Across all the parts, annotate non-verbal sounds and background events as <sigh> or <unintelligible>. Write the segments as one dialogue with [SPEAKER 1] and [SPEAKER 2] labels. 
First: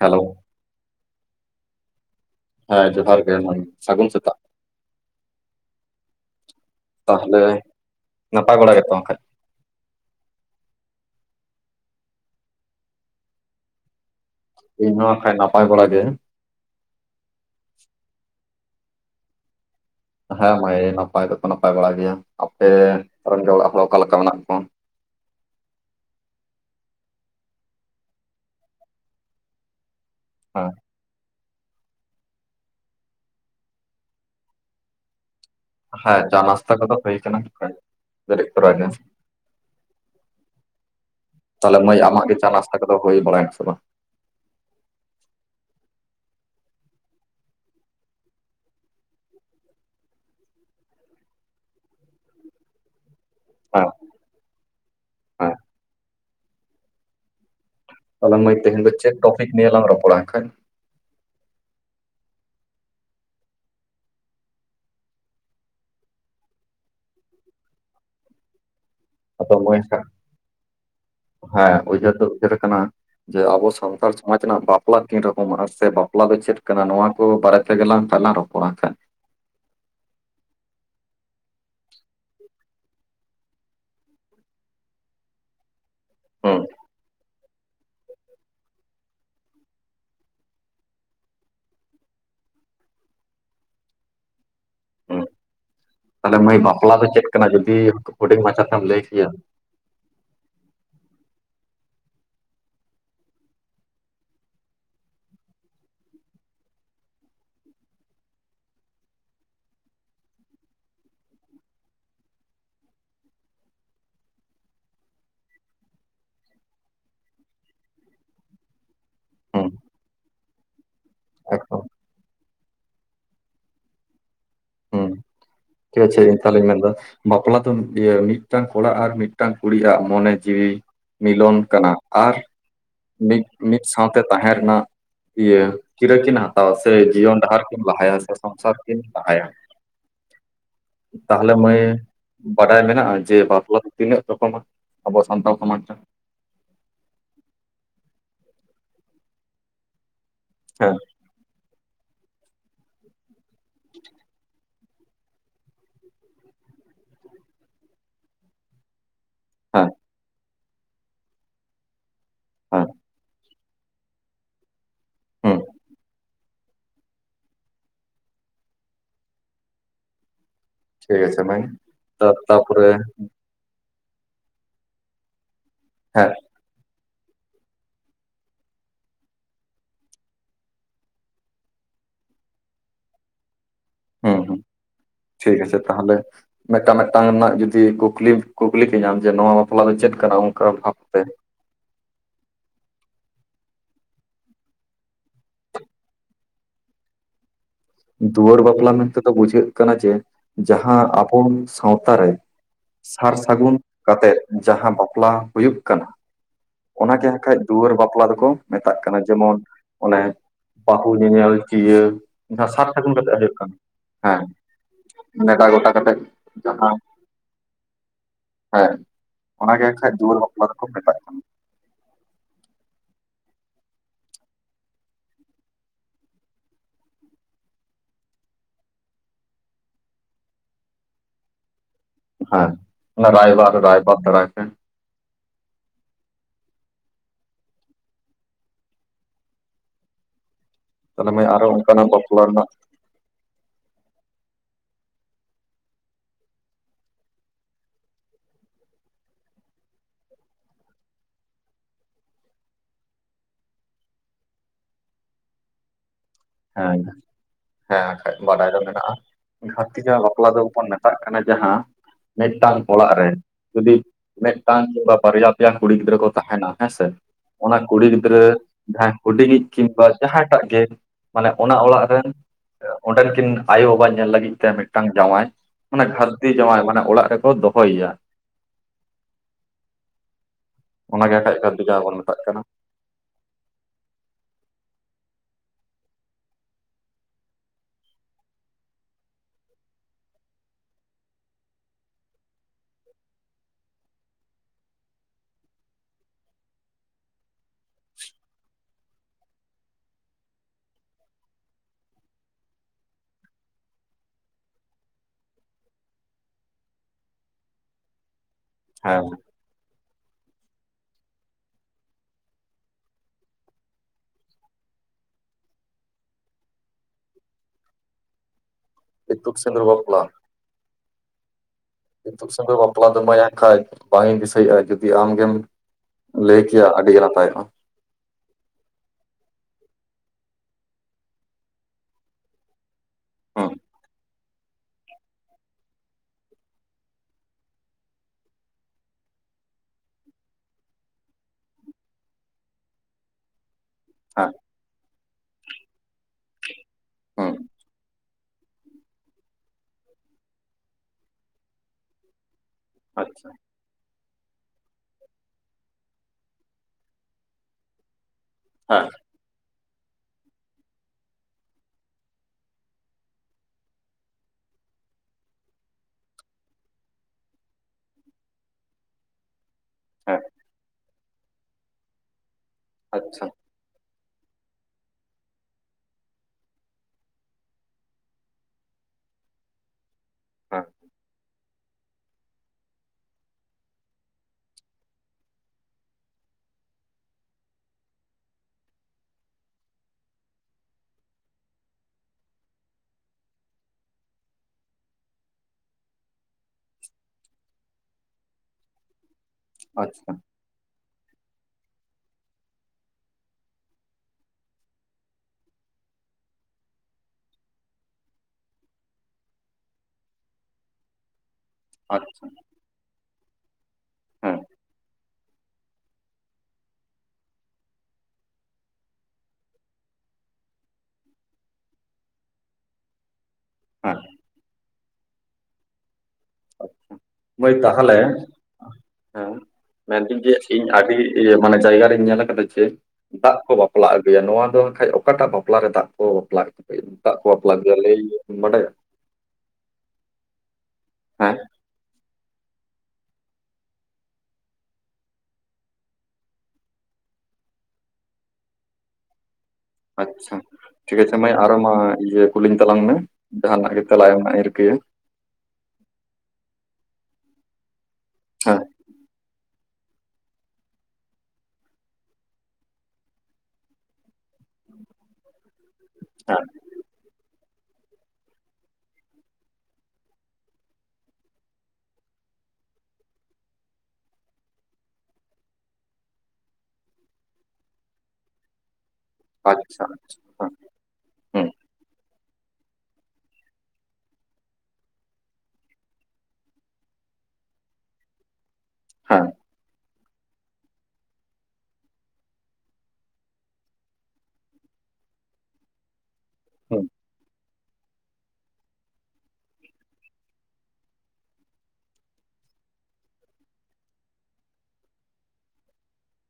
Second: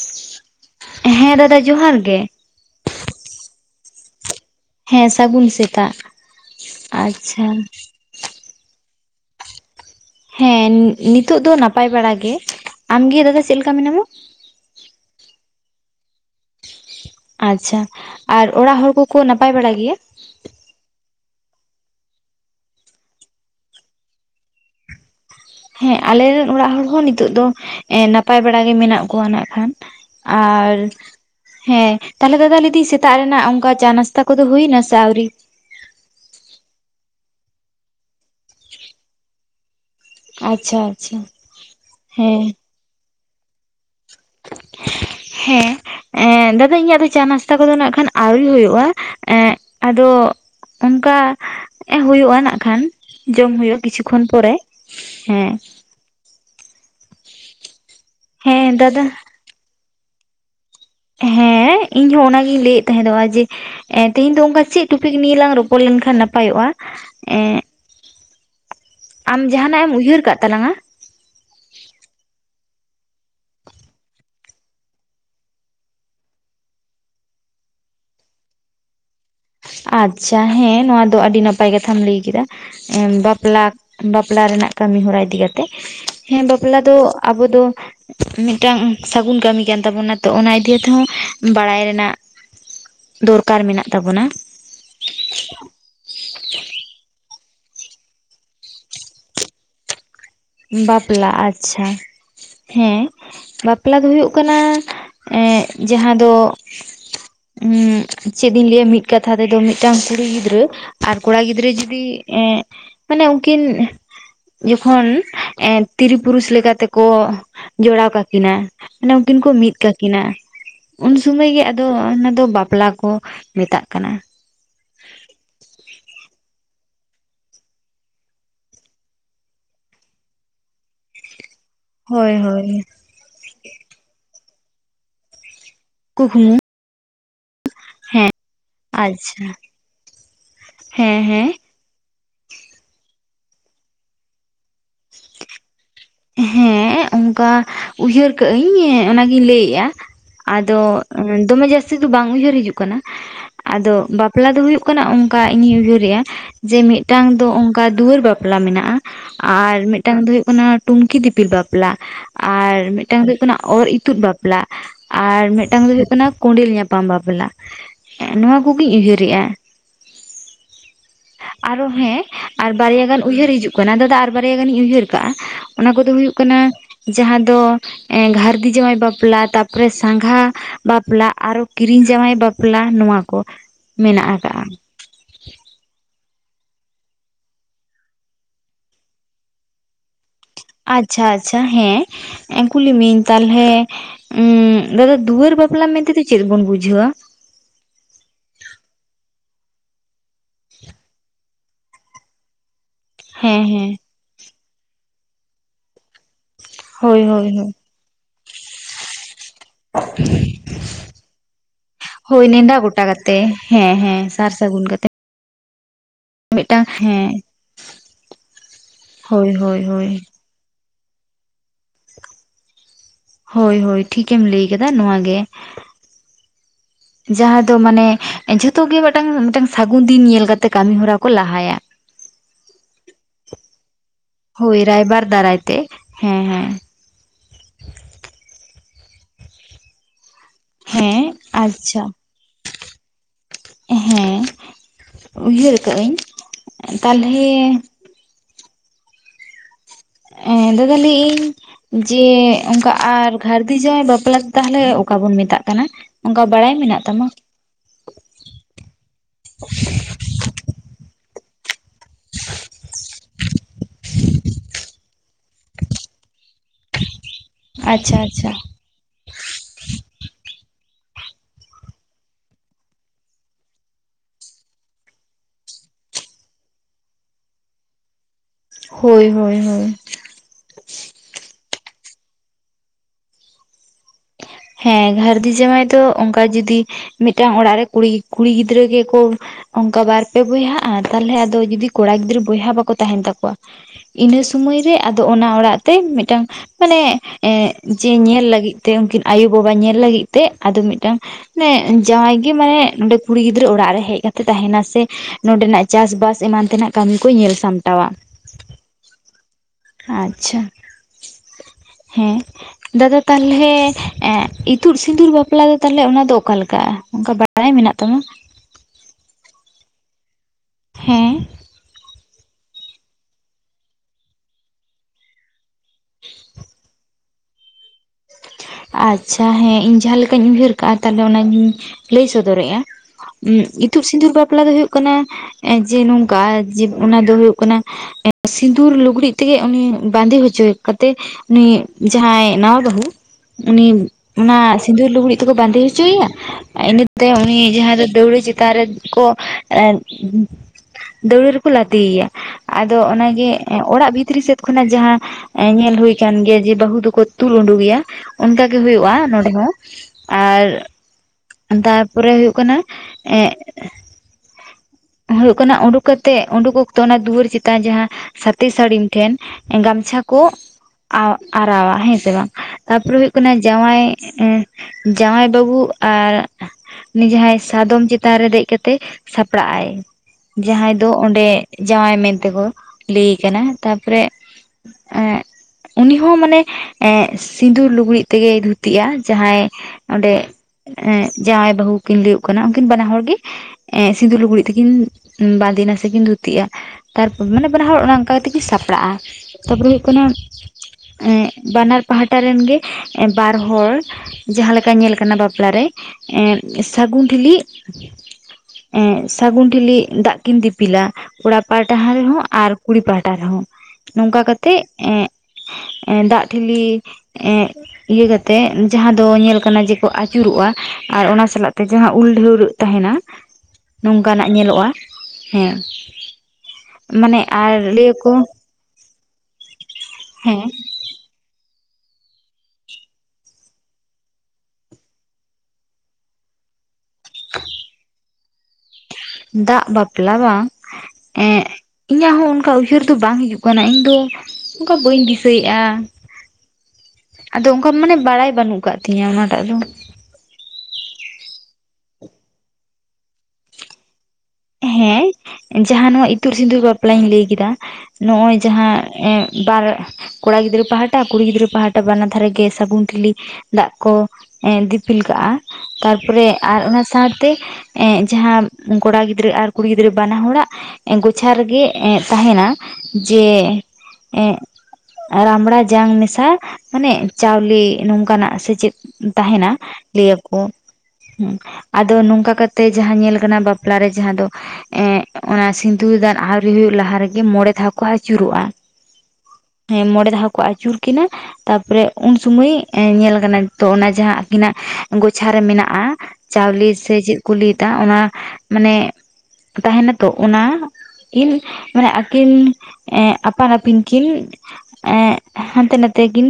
[SPEAKER 1] Hello
[SPEAKER 2] ᱦᱮᱸ ᱫᱟᱫᱟ ᱡᱚᱦᱟᱨ ᱜᱮ
[SPEAKER 1] ᱦᱮᱸ ᱡᱚᱦᱟᱨ ᱜᱮ ᱢᱟᱹᱭ ᱥᱟᱹᱜᱩᱱ ᱥᱮᱛᱟᱜ
[SPEAKER 2] ᱦᱮᱸ ᱥᱟᱹᱜᱩᱱ ᱥᱮᱛᱟᱜ
[SPEAKER 1] ᱛᱟᱦᱚᱞᱮ
[SPEAKER 2] ᱟᱪᱪᱷᱟ
[SPEAKER 1] ᱱᱟᱯᱟᱭ ᱵᱟᱲᱟ ᱜᱮᱛᱚ ᱦᱟᱸᱜ ᱠᱷᱟᱡ
[SPEAKER 2] ᱦᱮᱸ ᱱᱤᱛᱚᱜ ᱫᱚ ᱱᱟᱯᱟᱭ ᱵᱟᱲᱟ ᱜᱮ ᱟᱢ ᱜᱮ ᱫᱟᱫᱟ ᱪᱮᱫ ᱞᱮᱠᱟ ᱢᱮᱱᱟᱢᱟ
[SPEAKER 1] ᱤᱧ ᱦᱚᱸ ᱦᱟᱸᱜ ᱠᱷᱟᱡ ᱱᱟᱯᱟᱭ ᱵᱟᱲᱟ ᱜᱮ
[SPEAKER 2] ᱟᱪᱪᱷᱟ ᱟᱨ ᱚᱲᱟᱜ ᱦᱚᱲ ᱠᱚᱠᱚ ᱱᱟᱯᱟᱭ ᱵᱟᱲᱟ ᱜᱮᱭᱟ
[SPEAKER 1] ᱦᱮᱸ ᱢᱟᱹᱭ ᱱᱟᱯᱟᱭ ᱫᱚᱠᱚ ᱱᱟᱯᱟᱭ ᱵᱟᱲᱟ ᱜᱮᱭᱟ ᱾ ᱟᱯᱮ ᱠᱚᱨᱮᱱ ᱜᱮ ᱚᱲᱟᱜ ᱦᱚᱲ ᱚᱠᱟ ᱞᱮᱠᱟ ᱢᱮᱱᱟᱜ ᱠᱚᱣᱟ
[SPEAKER 2] ᱦᱮᱸ ᱟᱞᱮ ᱨᱮᱱ ᱚᱲᱟᱜ ᱦᱚᱲ ᱦᱚᱸ ᱱᱤᱛᱚᱜ ᱫᱚ ᱱᱟᱯᱟᱭ ᱵᱟᱲᱟ ᱜᱮ ᱢᱮᱱᱟᱜ ᱠᱚᱣᱟ ᱱᱟᱸᱜ ᱠᱷᱟᱱ
[SPEAKER 1] ᱦᱮᱸ
[SPEAKER 2] ᱟᱨ ᱦᱮᱸ ᱛᱟᱦᱞᱮ ᱫᱟᱫᱟ ᱞᱟᱹᱭ ᱮᱫᱤᱧ ᱥᱮᱛᱟᱜ ᱨᱮᱱᱟᱜ ᱚᱱᱠᱟ ᱪᱟ ᱱᱟᱥᱛᱟ ᱠᱚᱫᱚ ᱦᱩᱭ ᱮᱱᱟ ᱥᱮ ᱟᱹᱣᱨᱤ
[SPEAKER 1] ᱦᱮᱸ ᱪᱟ ᱱᱟᱥᱛᱟ ᱠᱚᱫᱚ ᱦᱩᱭ ᱟᱠᱟᱱᱟ ᱦᱟᱸᱜ ᱠᱷᱟᱡ ᱵᱮᱨᱮᱫ ᱛᱚᱨᱟ ᱜᱮ
[SPEAKER 2] ᱟᱪᱪᱷᱟ ᱟᱪᱪᱷᱟ
[SPEAKER 1] <inaudible> ᱛᱟᱦᱞᱮ ᱢᱟᱹᱭ ᱟᱢᱟᱜ ᱜᱮ
[SPEAKER 2] ᱦᱮᱸ
[SPEAKER 1] ᱪᱟ ᱱᱟᱥᱛᱟ ᱠᱚᱫᱚ ᱦᱩᱭ ᱵᱟᱲᱟᱭᱱᱟ ᱥᱮ ᱵᱟᱝ?
[SPEAKER 2] ᱦᱮᱸ, ᱮᱸᱻ ᱫᱟᱫᱟ ᱤᱧᱟᱹᱜ ᱫᱚ ᱪᱟ ᱱᱟᱥᱛᱟ ᱠᱚᱫᱚ ᱱᱟᱸᱦᱜ ᱠᱷᱟᱱ ᱟᱹᱣᱨᱤ ᱦᱩᱭᱩᱜᱼᱟ, ᱮᱸᱻᱦ, ᱟᱫᱚ, ᱚᱱᱠᱟ ᱦᱩᱭᱩᱜᱼᱟ, ᱱᱟᱸᱦᱜ ᱠᱷᱟᱱ ᱡᱚᱢ ᱦᱩᱭᱩᱜᱼᱟ,
[SPEAKER 1] ᱦᱮᱸ
[SPEAKER 2] ᱠᱤᱪᱷᱩ ᱠᱷᱚᱱ ᱯᱚᱨᱮ ᱦᱮᱸ ᱾
[SPEAKER 1] ᱟᱞᱟᱝ ᱢᱟ. ᱭ
[SPEAKER 2] ᱦᱮᱸ
[SPEAKER 1] ᱛᱮᱦᱮᱧ ᱫᱚ
[SPEAKER 2] ᱫᱟᱫᱟ
[SPEAKER 1] ᱪᱮᱫ ᱴᱨᱚᱯᱤᱠ ᱱᱤᱭᱮ ᱞᱟᱝ ᱨᱚᱯᱚᱲᱟ, ᱮᱱᱠᱷᱟᱡ?
[SPEAKER 2] ᱦᱮᱸ ᱤᱧᱦᱚᱸ ᱚᱱᱟᱜᱤᱧ ᱞᱟᱹᱭᱮᱫ ᱛᱟᱦᱮᱸᱫᱚᱜᱼᱟ ᱡᱮ, ᱛᱮᱦᱤᱧ ᱫᱚ ᱚᱱᱠᱟ ᱪᱮᱫ? ᱴᱚᱯᱤᱠ ᱱᱤᱭᱮ ᱞᱟᱝ ᱨᱚᱯᱚᱲ ᱞᱮᱱᱠᱷᱟᱱ ᱱᱟᱯᱟᱭᱚᱜᱼᱟ ᱾ ᱮᱸᱻ, ᱟᱢ
[SPEAKER 1] ᱟᱫᱚ ᱢᱟᱹᱭ
[SPEAKER 2] ᱡᱟᱦᱟᱱᱟᱜ ᱮᱢ
[SPEAKER 1] ᱦᱟᱸᱜ
[SPEAKER 2] ᱩᱭᱦᱟᱹᱨ ᱟᱠᱟᱫ ᱛᱟᱞᱟᱝᱟ?
[SPEAKER 1] ᱦᱮᱸ, ᱩᱭᱦᱟᱹᱨ ᱫᱚ ᱩᱭᱦᱟᱹᱨ ᱟᱠᱟᱱᱟ ᱾ ᱡᱮ ᱟᱵᱚ ᱥᱟᱱᱛᱟᱲ ᱥᱚᱢᱟᱡᱽ ᱨᱮᱱᱟᱜ ᱵᱟᱯᱞᱟ ᱛᱤᱱ ᱨᱚᱠᱚᱢᱼᱟ, ᱥᱮ ᱵᱟᱯᱞᱟ ᱫᱚ ᱪᱮᱫ ᱠᱟᱱᱟ, ᱱᱚᱣᱟ ᱠᱚ ᱵᱟᱨᱮ ᱛᱮᱜᱮᱞᱟᱝ ᱛᱮᱞᱟᱝ ᱨᱚᱯᱚᱲ ᱚᱱᱟ ᱠᱷᱟᱱ᱾
[SPEAKER 2] ᱟᱪᱪᱷᱟ ᱦᱮᱸ, ᱱᱚᱣᱟ ᱫᱚ ᱟᱹᱰᱤ ᱱᱟᱯᱟᱭ ᱠᱟᱛᱷᱟᱢ ᱞᱟᱹᱭ ᱠᱮᱫᱟ ᱾ ᱮᱸᱢ ᱵᱟᱯᱞᱟ, ᱵᱟᱯᱞᱟ ᱨᱮᱱᱟᱜ ᱠᱟᱹᱢᱤᱦᱚᱨᱟ ᱤᱫᱤ ᱠᱟᱛᱮ, ᱦᱮᱸ
[SPEAKER 1] ᱦᱩᱸ
[SPEAKER 2] ᱵᱟᱯᱞᱟ ᱫᱚ ᱟᱵᱚ ᱫᱚ ᱢᱤᱫᱴᱟᱝ ᱥᱟᱹᱜᱩᱱ ᱠᱟᱹᱢᱤ ᱠᱟᱱ ᱛᱟᱵᱚᱱᱟ ᱛᱚ, ᱚᱱᱟ ᱤᱫᱤᱟᱛᱮ ᱦᱚᱸ ᱵᱟᱲᱟᱭ ᱨᱮᱱᱟᱜ ᱫᱚᱨᱠᱟᱨ ᱢᱮᱱᱟᱜ ᱛᱟᱵᱚᱱᱟ ᱾
[SPEAKER 1] ᱦᱩᱸ, ᱛᱟᱦᱞᱮ ᱢᱟᱹᱭ, ᱵᱟᱯᱞᱟ ᱫᱚ ᱪᱮᱫ ᱠᱟᱱᱟ? ᱡᱩᱫᱤ ᱦᱩᱰᱤᱧ ᱢᱟᱪᱷᱟ ᱛᱮᱢ ᱞᱟᱹᱭ ᱠᱮᱭᱟ᱾
[SPEAKER 2] ᱵᱟᱯᱞᱟ ᱟᱪᱪᱷᱟ ᱾ ᱦᱮᱸ ᱵᱟᱯᱞᱟ ᱫᱚ ᱦᱩᱭᱩᱜ ᱠᱟᱱᱟ, ᱮᱸᱻ ᱡᱟᱦᱟᱸ ᱫᱚ ᱦᱩᱸᱻ ᱪᱮᱫ ᱤᱧ ᱞᱟᱹᱭᱟ? ᱢᱤᱫ ᱠᱟᱛᱷᱟ ᱛᱮᱫᱚ ᱢᱤᱫᱴᱟᱝ ᱠᱩᱲᱤ ᱜᱤᱫᱽᱨᱟᱹ ᱟᱨ ᱠᱚᱲᱟ ᱜᱤᱫᱽᱨᱟᱹ ᱡᱩᱫᱤ ᱮᱸ, ᱢᱟᱱᱮ ᱩᱱᱠᱤᱱ ᱡᱚᱠᱷᱚᱱ ᱮᱸ ᱛᱤᱨᱤ ᱯᱩᱨᱩᱥ ᱞᱮᱠᱟ ᱛᱮᱠᱚ ᱡᱚᱲᱟᱣ ᱠᱟᱠᱤᱱᱟ, ᱢᱟᱱᱮ ᱩᱱᱠᱤᱱ ᱠᱚ
[SPEAKER 1] ᱦᱩᱸ
[SPEAKER 2] ᱢᱤᱫ ᱠᱟᱠᱤᱱᱟ ᱾ ᱩᱱᱥᱩᱢᱟᱹᱭ ᱜᱮ
[SPEAKER 1] ᱮᱠᱫᱚᱢ
[SPEAKER 2] ᱟᱫᱚ, ᱚᱱᱟᱫᱚ ᱵᱟᱯᱞᱟ ᱠᱚ ᱢᱮᱛᱟᱜ ᱠᱟᱱᱟ ᱾
[SPEAKER 1] ᱦᱩᱸ ᱴᱷᱤᱠ ᱟᱪᱷᱮ, ᱛᱟᱦᱟᱞᱤᱧ ᱢᱮᱱ ᱮᱫᱟ ᱾ ᱵᱟᱯᱞᱟ ᱫᱚ ᱤᱭᱟᱹ, ᱢᱤᱫᱴᱟᱝ ᱠᱚᱲᱟ ᱟᱨ ᱢᱤᱫᱴᱟᱝ ᱠᱩᱲᱤᱭᱟᱜ ᱢᱚᱱᱮ ᱡᱤᱣᱤ ᱢᱤᱞᱚᱱ ᱠᱟᱱᱟ
[SPEAKER 2] ᱦᱳᱭ
[SPEAKER 1] ᱟᱨ
[SPEAKER 2] ᱦᱳᱭ
[SPEAKER 1] ᱢᱤᱫ, ᱢᱤᱫ ᱥᱟᱶᱛᱮ ᱛᱟᱦᱮᱸ ᱨᱮᱱᱟᱜ, ᱤᱭᱟᱹ ᱠᱤᱨᱟᱹ ᱠᱤᱱ
[SPEAKER 2] ᱠᱩᱠᱢᱩ
[SPEAKER 1] ᱦᱟᱛᱟᱣᱟ, ᱥᱮ ᱡᱤᱭᱚᱱ ᱰᱟᱦᱟᱨ ᱠᱤᱱ ᱞᱟᱦᱟᱭᱟ, ᱥᱮ
[SPEAKER 2] ᱦᱮᱸ
[SPEAKER 1] ᱥᱚᱝᱥᱟᱨ ᱠᱤᱱ ᱞᱟᱦᱟᱭᱟ
[SPEAKER 2] ᱟᱪᱪᱷᱟ
[SPEAKER 1] ᱾
[SPEAKER 2] ᱦᱮᱸ ᱦᱮᱸ
[SPEAKER 1] ᱛᱟᱦᱞᱮ ᱢᱟᱹᱭ, ᱵᱟᱰᱟᱭ ᱢᱮᱱᱟᱜᱼᱟ ᱾ ᱡᱮ ᱵᱟᱯᱞᱟ ᱫᱚ ᱛᱤᱱᱟᱹᱜ? ᱨᱚᱠᱚᱢᱼᱟ, ᱟᱵᱚ ᱥᱟᱱᱛᱟᱲ ᱥᱚᱢᱟᱡᱽ ᱨᱮ ᱾
[SPEAKER 2] ᱦᱮᱸ, ᱚᱱᱠᱟ ᱩᱭᱦᱟᱹᱨ ᱠᱟᱜᱼᱟᱹᱧ ᱚᱱᱟᱜᱤᱧ ᱞᱟᱹᱭᱮᱫᱼᱟ ᱾ ᱟᱫᱚ
[SPEAKER 1] ᱦᱮᱸ
[SPEAKER 2] ᱫᱚᱢᱮ ᱡᱟᱹᱥᱛᱤ ᱫᱚ ᱵᱟᱝ? ᱩᱭᱦᱟᱹᱨ ᱦᱤᱡᱩᱜ ᱠᱟᱱᱟ ᱾ ᱟᱫᱚ ᱵᱟᱯᱞᱟ ᱫᱚ ᱦᱩᱭᱩᱜ ᱠᱟᱱᱟ, ᱚᱱᱠᱟ ᱤᱧᱤᱧ ᱩᱭᱦᱟᱹᱨᱮᱜᱼᱟ ᱾ ᱡᱮ ᱢᱤᱫᱴᱟᱝ ᱫᱚ ᱚᱱᱠᱟ ᱫᱩᱣᱟᱹᱨ ᱵᱟᱯᱞᱟ ᱢᱮᱱᱟᱜᱼᱟ᱾ ᱟᱨ
[SPEAKER 1] ᱦᱮᱸ
[SPEAKER 2] ᱢᱤᱫᱴᱟᱝ ᱫᱚ ᱦᱩᱭᱩᱜ ᱠᱟᱱᱟ ᱴᱩᱝᱠᱤ ᱫᱤᱯᱤᱞ ᱵᱟᱯᱞᱟ, ᱟᱨ
[SPEAKER 1] ᱦᱮᱸ
[SPEAKER 2] ᱢᱤᱫᱴᱟᱝ ᱫᱚ ᱚᱨ ᱤᱛᱩᱫ ᱵᱟᱯᱞᱟ, ᱟᱨ
[SPEAKER 1] ᱦᱩᱸ
[SPEAKER 2] ᱢᱤᱫᱴᱟᱝ ᱫᱚ ᱦᱩᱭᱩᱜ ᱠᱟᱱᱟ ᱠᱚᱸᱰᱮᱞ ᱧᱟᱯᱟᱢ ᱵᱟᱯᱞᱟ, ᱱᱚᱣᱟ ᱠᱚᱜᱤᱧ ᱩᱭᱦᱟᱹᱨᱮᱜᱼᱟ ᱾
[SPEAKER 1] ᱴᱷᱤᱠ ᱟᱪᱷᱮ ᱢᱟᱹᱭ
[SPEAKER 2] ᱟᱨᱚ ᱦᱮᱸ,
[SPEAKER 1] ᱛᱟ
[SPEAKER 2] ᱟᱨ
[SPEAKER 1] ᱛᱟᱯᱚᱨᱮ
[SPEAKER 2] ᱵᱟᱨᱭᱟ ᱜᱟᱱ ᱩᱭᱦᱟᱹᱨ ᱦᱤᱡᱩᱜ ᱚᱱᱟ ᱫᱚ ᱫᱟᱫᱟ, ᱟᱨ ᱵᱟᱨᱭᱟ ᱜᱟᱱᱤᱧ ᱩᱭᱦᱟᱹᱨ ᱠᱟᱜᱼᱟ, ᱚᱱᱟ ᱠᱚᱫᱚ
[SPEAKER 1] ᱦᱮᱸ
[SPEAKER 2] ᱦᱩᱭᱩᱜ ᱠᱟᱱᱟ ᱡᱟᱦᱟᱸ ᱫᱚ ᱜᱷᱟᱨᱫᱤ ᱡᱟᱶᱟᱭ ᱵᱟᱯᱞᱟ, ᱛᱟᱯᱚᱨᱮ ᱥᱟᱸᱜᱷᱟ ᱵᱟᱯᱞᱟ ᱟᱨᱚ ᱠᱤᱨᱤᱧ ᱡᱟᱶᱟᱭ ᱵᱟᱯᱞᱟ, ᱱᱚᱣᱟ ᱠᱚ ᱢᱮᱱᱟᱜ
[SPEAKER 1] ᱦᱩᱸ ᱦᱩᱸ
[SPEAKER 2] ᱟᱠᱟᱫᱼᱟ ᱾
[SPEAKER 1] ᱴᱷᱤᱠ ᱟᱪᱮ, ᱛᱟᱦᱚᱞᱮ ᱾ ᱢᱤᱫᱴᱟᱝ, ᱢᱤᱫᱴᱟᱝ ᱨᱮᱱᱟᱜ ᱡᱩᱫᱤ ᱠᱩᱠᱞᱤ, ᱠᱩᱠᱞᱤ ᱠᱮᱧᱟᱢ, ᱡᱮ ᱱᱚᱣᱟ ᱵᱟᱯᱞᱟ ᱫᱚ ᱪᱮᱫ ᱠᱟᱱᱟ? ᱵᱷᱟᱵᱛᱮ
[SPEAKER 2] ᱟᱪᱪᱷᱟ ᱟᱪᱪᱷᱟ ᱦᱮᱸ, ᱠᱩᱞᱤ ᱢᱤᱭᱟᱹᱧ ᱛᱟᱦᱟᱞᱮ ᱮᱸᱻ, ᱫᱟᱫᱟ ᱫᱩᱣᱟᱹᱨ ᱵᱟᱯᱞᱟ ᱢᱮᱱᱛᱮ, ᱫᱚ ᱪᱮᱫ ᱵᱚᱱ ᱵᱩᱡᱷᱟᱹᱣᱟ?
[SPEAKER 1] ᱫᱩᱣᱟᱹᱨ ᱵᱟᱯᱞᱟ ᱢᱮᱱᱛᱮ ᱫᱚ ᱵᱩᱡᱷᱟᱹᱜ ᱠᱟᱱᱟ, ᱡᱮ ᱡᱟᱦᱟᱸ ᱟᱵᱚ ᱥᱟᱶᱛᱟ ᱨᱮ, ᱥᱟᱨ
[SPEAKER 2] ᱦᱮᱸ
[SPEAKER 1] ᱥᱟᱹᱜᱩᱱ
[SPEAKER 2] ᱦᱮᱸ
[SPEAKER 1] ᱠᱟᱛᱮᱫ ᱡᱟᱦᱟᱸ ᱵᱟᱯᱞᱟ ᱦᱩᱭᱩᱜ ᱠᱟᱱᱟ,
[SPEAKER 2] ᱦᱳᱭ
[SPEAKER 1] ᱚᱱᱟᱜᱮ
[SPEAKER 2] ᱦᱳᱭ
[SPEAKER 1] ᱦᱮᱸᱠᱟᱡ
[SPEAKER 2] ᱦᱳᱭ
[SPEAKER 1] ᱫᱩᱣᱟᱹᱨ ᱵᱟᱯᱞᱟ ᱫᱚᱠᱚ ᱢᱮᱛᱟᱜ ᱠᱟᱱᱟ ᱾ ᱡᱮᱢᱚᱱ, ᱚᱱᱮ ᱵᱟᱦᱩ ᱧᱮᱧᱮᱞ ᱪᱤᱭᱟᱹ
[SPEAKER 2] ᱦᱳᱭ
[SPEAKER 1] ᱡᱟᱦᱟᱸ
[SPEAKER 2] ᱱᱮᱰᱟ
[SPEAKER 1] ᱥᱟᱨ
[SPEAKER 2] ᱜᱚᱴᱟ
[SPEAKER 1] ᱥᱟᱹᱜᱩᱱ
[SPEAKER 2] ᱠᱟᱛᱮᱜ,
[SPEAKER 1] ᱦᱩᱭᱩᱜ ᱠᱟᱱᱟ
[SPEAKER 2] ᱦᱮᱸ ᱦᱮᱸ ᱥᱟᱨ ᱥᱟᱹᱜᱩᱱ ᱠᱟᱛᱮ ᱾
[SPEAKER 1] ᱱᱮᱰᱟ ᱜᱚᱴᱟ ᱠᱟᱛᱮᱫ
[SPEAKER 2] ᱦᱮᱸ
[SPEAKER 1] ᱾ ᱦᱮᱸ
[SPEAKER 2] ᱦᱳᱭ
[SPEAKER 1] <inaudible>
[SPEAKER 2] ᱦᱳᱭ
[SPEAKER 1] ᱚᱱᱟᱜᱮ
[SPEAKER 2] ᱦᱳᱭ
[SPEAKER 1] ᱠᱷᱟᱱᱡ ᱫᱩᱣᱟᱹᱲᱼᱼ ᱠᱷ <inaudible> ᱵᱮᱯᱟᱨ ᱠᱟᱱᱟ
[SPEAKER 2] ᱦᱳᱭ ᱦᱳᱭ ᱴᱷᱤᱠᱮᱢ ᱞᱟᱹᱭ ᱠᱟᱫᱟ ᱱᱚᱣᱟ ᱜᱮ ᱾
[SPEAKER 1] <inaudible>
[SPEAKER 2] ᱡᱟᱦᱟᱸ ᱫᱚ ᱢᱟᱱᱮ ᱡᱷᱚᱛᱚ ᱜᱮ ᱢᱤᱫᱴᱟᱹᱝ ᱢᱤᱫᱴᱟᱹᱝ ᱥᱟᱹᱜᱩᱱ ᱫᱤᱱ ᱧᱮᱞ ᱠᱟᱛᱮᱜ ᱠᱟᱹᱢᱤᱦᱚᱨᱟ ᱠᱚ ᱞᱟᱦᱟᱭᱟ ᱾
[SPEAKER 1] ᱦᱮᱸ ᱚᱱᱟ ᱨᱟᱭᱵᱟᱨ ᱨᱟᱭᱵᱟᱨ ᱫᱟᱨᱟᱭ ᱾
[SPEAKER 2] ᱦᱳᱭ ᱨᱟᱭᱵᱟᱨ ᱫᱟᱨᱟᱭ ᱛᱮ, ᱦᱮᱸ ᱦᱮᱸᱼᱼ ᱦᱮᱸ
[SPEAKER 1] ᱛᱟᱦᱚᱞᱮ ᱟᱨᱚ
[SPEAKER 2] ᱟᱪᱪᱷᱟ
[SPEAKER 1] ᱚᱱᱠᱟᱱᱟᱜ ᱵᱟᱯᱞᱟ ᱨᱮᱱᱟᱜᱼᱼ
[SPEAKER 2] ᱦᱮᱸ ᱩᱭᱦᱟᱹᱨ ᱟᱠᱟᱜ ᱟᱹᱧ ᱛᱟᱞᱦᱮᱼᱼ ᱦᱮᱸ ᱞᱟᱹᱭᱫᱟ ᱞᱤᱧᱼᱼ ᱡᱮ ᱚᱱᱠᱟ ᱟᱨ ᱜᱷᱟᱨᱫᱤ ᱡᱟᱶᱟᱭ ᱵᱟᱯᱞᱟᱛᱮ ᱛᱟᱦᱚᱞᱮ ᱚᱠᱟ ᱵᱚᱱ ᱢᱮᱛᱟᱜ ᱠᱟᱱᱟ? ᱚᱱᱠᱟ ᱵᱟᱲᱟᱭ
[SPEAKER 1] ᱦᱮᱸ
[SPEAKER 2] ᱢᱮᱱᱟᱜ ᱛᱟᱢᱟ?
[SPEAKER 1] ᱦᱮᱸ ᱠᱷᱟᱡ ᱵᱟᱰᱟᱭ ᱫᱚ ᱢᱮᱱᱟᱜᱼᱟ, ᱜᱷᱟᱨᱫᱤ ᱡᱟᱶᱟᱭ ᱵᱟᱯᱞᱟ ᱫᱚᱵᱚᱱ ᱢᱮᱛᱟᱜ ᱠᱟᱱᱟ ᱡᱟᱦᱟᱸᱼᱼ ᱢᱤᱫᱴᱟᱝ ᱚᱲᱟᱜ ᱨᱮ, ᱡᱩᱫᱤᱼᱼ ᱢᱤᱫᱴᱟᱝ ᱠᱤᱝᱵᱟ ᱵᱟᱨᱭᱟ ᱯᱮᱭᱟ ᱠᱩᱲᱤ ᱜᱤᱫᱽᱨᱟᱹ ᱠᱚ ᱛᱟᱦᱮᱱᱟ ᱦᱮᱸᱥᱮ ᱚᱱᱟ ᱠᱩᱲᱤ
[SPEAKER 2] ᱟᱪᱪᱷᱟ ᱟᱪᱪᱷᱟ
[SPEAKER 1] ᱜᱤᱫᱽᱨᱟᱹᱼᱼ <unintelligible> ᱦᱩᱰᱤᱧᱤᱡ ᱠᱤᱢᱵᱟ ᱡᱟᱦᱟᱸᱭᱴᱟᱜ ᱜᱮ, ᱢᱟᱱᱮ ᱚᱱᱟ ᱚᱲᱟᱜ ᱨᱮᱱᱼᱼ ᱚᱸᱰᱮᱱ ᱠᱤᱱ ᱟᱭᱳ ᱵᱟᱵᱟ ᱧᱮᱞ ᱞᱟᱹᱜᱤᱫ ᱛᱮ ᱢᱤᱫᱴᱟᱝ ᱡᱟᱶᱟᱭᱼᱼ ᱢᱟᱱᱮ ᱜᱷᱟᱨᱫᱤ ᱡᱟᱶᱟᱭ ᱢᱟᱱᱮ ᱚᱲᱟᱜ ᱨᱮᱠᱚ ᱫᱚᱦᱚᱭᱮᱭᱟ ᱾
[SPEAKER 2] ᱦᱳᱭ ᱦᱳᱭ ᱦᱳᱭ ᱾
[SPEAKER 1] ᱚᱱᱟᱜᱮ ᱟᱠᱟᱡᱛᱮ ᱡᱟᱦᱟᱸ ᱵᱚᱱ ᱢᱮᱛᱟᱜ ᱠᱟᱱᱟ ᱾
[SPEAKER 2] ᱦᱮᱸ ᱜᱷᱟᱨᱫᱤ ᱡᱟᱶᱟᱭ ᱫᱚ ᱚᱱᱠᱟ ᱡᱩᱫᱤᱼᱼ ᱢᱤᱫᱴᱟᱝ ᱚᱲᱟᱜ ᱨᱮ ᱠᱩᱲᱤ, ᱠᱩᱲᱤ ᱜᱤᱫᱽᱨᱟᱹ ᱜᱮᱠᱚᱼᱼ ᱚᱱᱠᱟ ᱵᱟᱨᱯᱮ ᱵᱚᱭᱦᱟᱜᱼᱟ ᱛᱟᱦᱞᱮ ᱟᱫᱚ ᱡᱚᱫᱤ ᱠᱚᱲᱟ ᱜᱤᱫᱽᱨᱟᱹ ᱵᱚᱭᱦᱟ ᱵᱟᱠᱚ ᱛᱟᱦᱮᱱ ᱛᱟᱠᱚᱣᱟ ᱾ ᱤᱱᱟᱹ ᱥᱚᱢᱚᱭ ᱨᱮ ᱟᱫᱚ ᱚᱱᱟ ᱚᱲᱟᱜ ᱛᱮ ᱢᱤᱫᱴᱟᱝ ᱢᱟᱱᱮ ᱮᱸ ᱡᱮ ᱧᱮᱞ ᱞᱟᱹᱜᱤᱫᱼᱼ ᱛᱮ ᱩᱱᱠᱤᱱ ᱟᱭᱳ ᱵᱟᱵᱟ ᱧᱮᱞ ᱞᱟᱹᱜᱤᱫ ᱛᱮ ᱟᱫᱚ ᱢᱤᱫᱴᱟᱝᱼᱼ ᱢᱮ ᱡᱟᱶᱟᱭ ᱜᱮ ᱢᱟᱱᱮ ᱱᱚᱸᱰᱮ ᱠᱩᱲᱤ ᱜᱤᱫᱽᱨᱟᱹ ᱚᱲᱟᱜ ᱨᱮ ᱦᱮᱡ ᱠᱟᱛᱮᱜ ᱛᱟᱦᱮᱱᱟ ᱥᱮ ᱾ ᱱᱚᱰᱮᱱᱟᱜ ᱪᱟᱥᱵᱟᱥ ᱮᱢᱟᱱ ᱛᱮᱱᱟᱜ ᱠᱟᱹᱢᱤ ᱠᱚᱭ ᱧᱮᱞ ᱥᱟᱢᱴᱟᱣᱟ ᱾
[SPEAKER 1] ᱦᱟᱸ ᱾
[SPEAKER 2] ᱟᱪᱪᱷᱟ <unintelligible> ᱦᱮᱸ ᱫᱟᱫᱟ ᱛᱟᱦᱞᱮ, ᱮᱸᱜ ᱤᱛᱩᱫ ᱥᱤᱸᱫᱩᱨ ᱵᱟᱯᱞᱟ ᱫᱚ ᱛᱟᱞᱦᱮ ᱚᱱᱟ ᱫᱚ ᱚᱠᱟ ᱞᱮᱠᱟᱜ-ᱟ <unintelligible> ᱵᱟᱲᱟᱭ ᱢᱮᱱᱟᱜ ᱛᱟᱢᱟ?
[SPEAKER 1] ᱤᱛᱩᱫ ᱥᱤᱸᱫᱩᱨ ᱵᱟᱯᱞᱟ
[SPEAKER 2] ᱦᱮᱸ ᱾
[SPEAKER 1] ᱤᱛᱩᱫ ᱥᱤᱸᱫᱩᱨ ᱵᱟᱯᱞᱟ ᱫᱚ ᱢᱟᱹᱭ ᱮᱱ ᱠᱷᱟᱡ, ᱵᱟᱝ ᱤᱧ ᱫᱤᱥᱟᱹᱭᱮᱫᱼᱟ ᱡᱩᱫᱤ ᱟᱢᱜᱮᱢ ᱞᱟᱹᱭ ᱠᱮᱭᱟ ᱟᱹᱰᱤ ᱜᱮ ᱱᱟᱯᱟᱭᱚᱜ-ᱟ ᱾
[SPEAKER 2] ᱟᱪᱪᱷᱟ ᱦᱮᱸ ᱤᱧ ᱡᱟᱦᱟᱸ ᱞᱮᱠᱟᱧ ᱩᱭᱦᱟᱹᱨ ᱠᱟᱜᱼᱟ ᱛᱟᱦᱞᱮ ᱚᱱᱟᱜᱮᱧ ᱞᱟᱹᱭ ᱥᱚᱫᱚᱨᱮᱜᱼᱟ ᱾ ᱩᱸ
[SPEAKER 1] ᱦᱩᱸ
[SPEAKER 2] ᱤᱛᱩᱫ ᱥᱤᱸᱫᱩᱨ ᱵᱟᱯᱞᱟ ᱫᱚ ᱦᱩᱭᱩᱜ ᱠᱟᱱᱟ ᱡᱮ ᱱᱚᱝᱠᱟ ᱡᱮ ᱚᱱᱟ ᱫᱚ ᱦᱩᱭᱩᱜ ᱠᱟᱱᱟᱼᱼ <unintelligible> ᱥᱤᱸᱫᱩᱨ ᱞᱩᱜᱽᱲᱤᱡ ᱛᱮᱜᱮ ᱩᱱᱤ ᱵᱟᱸᱫᱮ ᱦᱚᱪᱚᱭ ᱠᱟᱛᱮᱜᱼᱼ ᱱᱩᱭ ᱡᱟᱦᱟᱸᱭ ᱱᱟᱣᱟ ᱵᱟᱹᱦᱩᱼᱼ ᱩᱱᱤ
[SPEAKER 1] ᱦᱮᱸ
[SPEAKER 2] ᱚᱱᱟ ᱥᱤᱸᱫᱩᱨ ᱞᱩᱜᱽᱲᱤᱡ ᱛᱮᱠᱚ ᱵᱟᱸᱫᱮ ᱦᱚᱪᱚᱭᱮᱭᱟ ᱾ ᱤᱱᱟᱹ ᱛᱟᱭᱚᱢ ᱩᱱᱤ ᱡᱟᱦᱟᱸᱭ ᱫᱚ ᱫᱟᱹᱣᱲᱤ ᱪᱮᱛᱟᱱ ᱨᱮᱼᱼ ᱠᱚ ᱮᱸᱜ, ᱫᱟᱹᱣᱲᱟᱹ ᱨᱮᱠᱚ ᱞᱟᱫᱮᱭᱮᱭᱟ ᱟᱫᱚ ᱚᱱᱟᱜᱮᱼᱼ ᱚᱲᱟᱜ ᱵᱷᱤᱛᱨᱤ ᱥᱮᱫ ᱠᱷᱚᱱᱟᱜ ᱡᱟᱦᱟᱸ ᱧᱮᱞ ᱦᱩᱭ ᱠᱟᱱ ᱜᱮᱭᱟ ᱡᱮ ᱵᱟᱹᱦᱩ ᱫᱚᱠᱚ ᱛᱩᱞ ᱩᱰᱚᱠ ᱮᱭᱟ ᱾ ᱚᱱᱠᱟ ᱜᱮ ᱦᱩᱭᱩᱜᱼᱟ ᱱᱚᱰᱮ ᱦᱚᱸ ᱾ ᱟᱨ ᱛᱟᱨᱯᱚᱨᱮ ᱦᱩᱭᱩᱜ ᱠᱟᱱᱟ ᱮᱸᱜᱼᱼ ᱦᱩᱭᱩᱜ ᱠᱟᱱᱟ ᱩᱸᱰᱩᱠ ᱠᱟᱛᱮᱜ ᱩᱸᱰᱚᱠ ᱚᱠᱛᱚ ᱚᱱᱟ ᱫᱩᱣᱟᱹᱨ ᱪᱮᱛᱟᱱ ᱡᱟᱦᱟ, ᱸ ᱥᱟᱛᱮ ᱥᱟᱹᱲᱤᱢ ᱴᱷᱮᱱᱼᱼ ᱜᱟᱢᱪᱷᱟ ᱠᱚ ᱟ ᱟᱨᱟᱣᱟ ᱦᱮᱸᱥᱮ ᱵᱟᱝ ᱛᱟᱨᱯᱚᱨᱮ ᱦᱩᱭᱩᱜ ᱠᱟᱱᱟ ᱡᱟᱶᱟᱭ, ᱮᱸᱡᱟᱶᱟᱭ ᱵᱟᱹᱵᱩ ᱟᱨ᱾ ᱩᱱᱤ ᱡᱟᱦᱟᱸᱭ ᱥᱟᱫᱚᱢ ᱪᱮᱛᱟᱱ ᱨᱮ ᱫᱮᱡ ᱠᱟᱛᱮᱜ ᱥᱟᱯᱲᱟᱜ ᱟᱭ ᱡᱟᱦᱟᱸᱭ ᱫᱚ ᱚᱸᱰᱮ, ᱡᱟᱶᱟᱭ ᱢᱮᱱ ᱛᱮᱠᱚ ᱞᱟᱹᱭᱮ ᱠᱟᱱᱟ ᱛᱟᱯᱚᱨᱮ, ᱮᱸᱜ ᱩᱱᱤ ᱦᱚᱸ ᱢᱟᱱᱮ ᱮᱸᱜ, ᱥᱤᱸᱫᱩᱨ ᱞᱩᱜᱽᱲᱤᱡ ᱛᱮᱜᱮᱭ ᱫᱷᱩᱛᱤᱜᱼᱟ ᱡᱟᱦᱟᱸᱭ ᱚᱸᱰᱮ᱾ ᱮᱸᱜ ᱡᱟᱶᱟᱭ ᱵᱟᱹᱦᱩ ᱠᱤᱱ ᱞᱟᱹᱭᱳᱜ ᱠᱟᱱᱟ ᱩᱱᱠᱤᱱ ᱵᱟᱱᱟ ᱦᱚᱲᱜᱮ᱾ ᱮᱸᱜ ᱥᱤᱸᱫᱩᱨ ᱞᱩᱜᱽᱲᱤᱡ ᱛᱮᱠᱤᱱ ᱵᱟᱸᱫᱮᱱᱟ ᱥᱮ ᱠᱤᱱ ᱫᱷᱩᱛᱤᱜᱼᱟ᱾ ᱛᱟᱨᱯᱚᱨ ᱢᱟᱱᱮ ᱵᱟᱱᱟ ᱦᱚᱲ ᱚᱱᱟ ᱚᱱᱠᱟ ᱠᱟᱛᱮ ᱠᱤᱱ ᱥᱟᱯᱲᱟᱜᱼᱟ᱾ ᱛᱟᱯᱚᱨᱮ ᱦᱩᱭᱩᱜ ᱠᱟᱱᱟ, ᱮᱸᱜ ᱵᱟᱱᱟᱨ ᱯᱟᱦᱴᱟ ᱨᱮᱱ ᱜᱮ ᱵᱟᱨ ᱦᱚᱲ᱾ ᱡᱟᱦᱟᱸ ᱞᱮᱠᱟ ᱧᱮᱞ ᱠᱟᱱᱟ ᱵᱟᱯᱞᱟᱨᱮ ᱮᱸᱫ ᱥᱟᱹᱜᱩᱱ ᱴᱷᱤᱞᱤ, ᱮᱸᱜ ᱥᱟᱹᱜᱩᱱ ᱴᱷᱤᱞᱤ ᱫᱟᱜ ᱠᱤᱱ ᱫᱤᱯᱤᱞᱟ᱾ ᱠᱚᱲᱟ ᱯᱟᱦᱟᱴᱟ ᱨᱮᱦᱚᱸ, ᱟᱨ ᱠᱩᱲᱤ ᱯᱟᱦᱟᱴᱟ ᱨᱮᱦᱚᱸ, ᱱᱚᱝᱠᱟ
[SPEAKER 1] ᱦᱮᱸ
[SPEAKER 2] ᱠᱟᱛᱮᱜ ᱮᱸᱜ, ᱮ ᱫᱟᱜ ᱴᱷᱤᱞᱤ ᱮᱸᱜ, ᱤᱭᱟᱹ ᱠᱟᱛᱮᱜ ᱡᱟᱦᱟᱸ ᱫᱚ ᱧᱮᱞ ᱠᱟᱱᱟ ᱡᱮᱠᱚ ᱟᱹᱪᱩᱨᱚᱜᱼᱟ ᱟᱨ ᱚᱱᱟ ᱥᱟᱞᱟᱜ ᱛᱮ ᱡᱟᱦᱟᱸ ᱩᱞ ᱰᱷᱟᱹᱣᱨᱟᱹᱜ᱾ ᱛᱟᱦᱮᱱᱟ,
[SPEAKER 1] ᱦᱮᱸ
[SPEAKER 2] ᱱᱚᱝᱠᱟᱱᱟᱜ ᱧᱮᱞᱚᱜᱼᱟ ᱦᱮᱸ,
[SPEAKER 1] ᱟᱪᱪᱷᱟ
[SPEAKER 2] ᱢᱟᱱᱮ
[SPEAKER 1] ᱢᱟᱹᱭ
[SPEAKER 2] ᱟᱨ
[SPEAKER 1] ᱛᱟᱦᱞᱮ,
[SPEAKER 2] ᱞᱟᱹᱭᱟᱠᱚ
[SPEAKER 1] ᱦᱮᱸ ᱢᱮᱱᱫᱟᱹᱧ ᱡᱮ
[SPEAKER 2] ᱦᱮᱸ
[SPEAKER 1] ᱤᱧ ᱟᱹᱰᱤ ᱤᱭᱟᱹ ᱢᱟᱱᱮ ᱡᱟᱭᱜᱟ ᱨᱮᱧ ᱧᱮᱞ ᱠᱟᱫᱟ ᱪᱮ? ᱫᱟᱜ ᱠᱚ ᱵᱟᱯᱞᱟ ᱟᱹᱜᱩᱭᱟ, ᱱᱚᱣᱟ ᱫᱚ ᱠᱷᱟᱡ ᱚᱠᱟᱴᱟᱜ ᱵᱟᱯᱞᱟ ᱨᱮ ᱫᱟᱜ ᱠᱚ ᱵᱟᱯᱞᱟᱜ ᱫᱟᱜ ᱠᱚ ᱵᱟᱯᱞᱟ ᱟᱜᱩᱭᱟ, <unintelligible> ᱵᱟᱰᱟᱭᱟ?
[SPEAKER 2] ᱫᱟᱜ ᱵᱟᱯᱞᱟ ᱵᱟᱝ?
[SPEAKER 1] ᱦᱮᱸ
[SPEAKER 2] ᱮᱸᱜ ᱤᱧᱟᱹᱜ ᱦᱚᱸ ᱚᱱᱠᱟ ᱩ ᱩᱭᱦᱟᱹᱨ ᱫᱚ ᱵᱟᱝ ᱦᱤᱡᱩᱜ ᱠᱟᱱᱟ ᱤᱧ ᱫᱚ, ᱚᱱᱠᱟ ᱵᱟᱹᱧ ᱫᱤᱥᱟᱹᱭᱮᱫᱼᱟ᱾ ᱟᱫᱚ ᱚᱱᱠᱟ ᱢᱟᱱᱮ ᱵᱟᱲᱟᱭ ᱵᱟᱹᱱᱩᱜ ᱠᱟᱫ ᱛᱤᱧᱟᱹ ᱚᱱᱟᱴᱟᱜ ᱫᱚ᱾
[SPEAKER 1] ᱟᱪᱪᱷᱟ ᱴᱷᱤᱠ ᱟᱪᱷᱮ ᱢᱟᱹᱭ ᱟᱨ ᱢᱟ ᱤᱭᱟᱹ, ᱠᱩᱞᱤᱧ ᱛᱟᱞᱟᱝ ᱢᱮ ᱡᱟᱦᱟᱱᱟᱜ ᱜᱮ ᱛᱮᱞᱟ ᱮᱢ ᱨᱮᱱᱟ
[SPEAKER 2] ᱦᱮᱸ ᱡᱟᱦᱟᱸ ᱱᱚᱣᱟ ᱤᱛᱩᱫ ᱥᱤᱸᱫᱩᱨ ᱵᱟᱯᱞᱟᱧ ᱞᱟᱹᱭ ᱠᱮᱫᱟ᱾ ᱱᱚᱜᱼᱚᱭ
[SPEAKER 1] ᱦᱮᱸ
[SPEAKER 2] ᱡᱟᱦᱟᱸ ᱮᱸᱜ ᱵᱟᱨ ᱠᱚᱲᱟ ᱜᱤᱫᱽᱟᱹ ᱯᱟᱦᱟᱴᱟ ᱠᱩᱲᱤ ᱜᱤᱫᱽᱨᱟᱹ ᱯᱟᱦᱟᱴᱟ ᱵᱟᱱᱟᱨ ᱫᱷᱟᱨᱮ ᱜᱮ ᱥᱟᱹᱜᱩᱱ ᱴᱷᱤᱞᱤ ᱫᱟᱜ ᱠᱚ ᱫᱤᱯᱤᱞ ᱠᱟᱜᱼᱟ᱾ ᱛᱟᱨᱯᱚᱨᱮ
[SPEAKER 1] ᱦᱮᱸ
[SPEAKER 2] ᱟᱨ ᱚᱱᱟ ᱥᱟᱶᱛᱮ, ᱮᱸᱜ ᱡᱟᱦᱟᱸ ᱠᱚᱲᱟ ᱜᱤᱫᱽ ᱨᱟᱹ ᱟᱨ ᱠᱩᱲᱤ ᱜᱤᱫᱽᱨᱟᱹ ᱵᱟᱱᱟ ᱦᱚᱲᱟᱜ ᱜᱚᱪᱷᱟ ᱨᱮᱜᱮ ᱮᱸᱜ ᱛᱟᱦᱮᱱᱟ ᱡᱮ, ᱮᱸᱜ ᱨᱟᱢᱲᱟ ᱡᱟᱝ ᱢᱮᱥᱟ ᱢᱟᱱᱮ ᱪᱟᱣᱞᱮ ᱱᱚᱝᱠᱟᱱᱟᱜ ᱥᱮ ᱪᱮᱫ? ᱛᱟᱦᱮᱱᱟ
[SPEAKER 1] ᱟᱪᱪᱷᱟ
[SPEAKER 2] ᱞᱟᱹᱭ
[SPEAKER 1] ᱟᱪᱪᱷᱟ
[SPEAKER 2] ᱟᱠᱚ᱾
[SPEAKER 1] ᱦᱮᱸ
[SPEAKER 2] ᱦᱮᱸ ᱟᱫᱚ ᱱᱚᱝᱠᱟ ᱠᱟᱛᱮᱜ ᱡᱟᱦᱟᱸ ᱧᱮᱞ ᱠᱟᱱᱟ ᱵᱟᱯᱞᱟᱨᱮ ᱡᱟᱦᱟᱸ ᱫᱚ᱾ ᱮᱸᱜ ᱚᱱᱟ ᱥᱤᱸᱫᱩᱨ ᱫᱟᱱ ᱟᱹᱣᱨᱤ ᱦᱩᱭᱩᱜ ᱞᱟᱦᱟ ᱨᱮᱜᱮ ᱢᱚᱬᱮ ᱫᱷᱟᱣ ᱠᱚ ᱟᱹᱪᱩᱨᱚᱜᱼᱟ᱾
[SPEAKER 1] ᱦᱮᱸ,
[SPEAKER 2] ᱦᱮᱸ ᱢᱚᱲᱮ ᱫᱷᱟᱣ ᱠᱚ ᱟᱹᱪᱩᱨ ᱠᱤᱱᱟ᱾ ᱛᱟᱨᱯᱚᱨᱮ ᱩᱱ ᱥᱚᱢᱚᱭ ᱧᱮᱞ ᱟᱠᱟᱱᱟ ᱛᱚ ᱚᱱᱟ ᱡᱟᱦᱟᱸ ᱟᱹᱠᱤᱱᱟᱜ ᱜᱳᱪᱷᱟᱨᱮ ᱢᱮᱱᱟᱜᱼᱟ᱾ ᱪᱟᱣᱞᱮ
[SPEAKER 1] ᱦᱩᱸ
[SPEAKER 2] ᱥᱮ ᱪᱮᱫ ᱠᱚ ᱞᱟᱹᱭ ᱮᱫᱟ ᱚᱱᱟ, ᱢᱟᱱᱮ ᱛᱟᱦᱮᱱᱟ ᱛᱚ ᱚᱱᱟ᱾ ᱠᱤᱱ ᱢᱟᱱᱮ ᱟᱹᱠᱤᱱ ᱮᱸ ᱟᱯᱟᱱ ᱟᱹᱯᱤᱱ ᱠᱤᱱ, ᱮᱸᱜ ᱦᱟᱱᱛᱮ ᱱᱟᱛᱮ ᱠᱤᱱ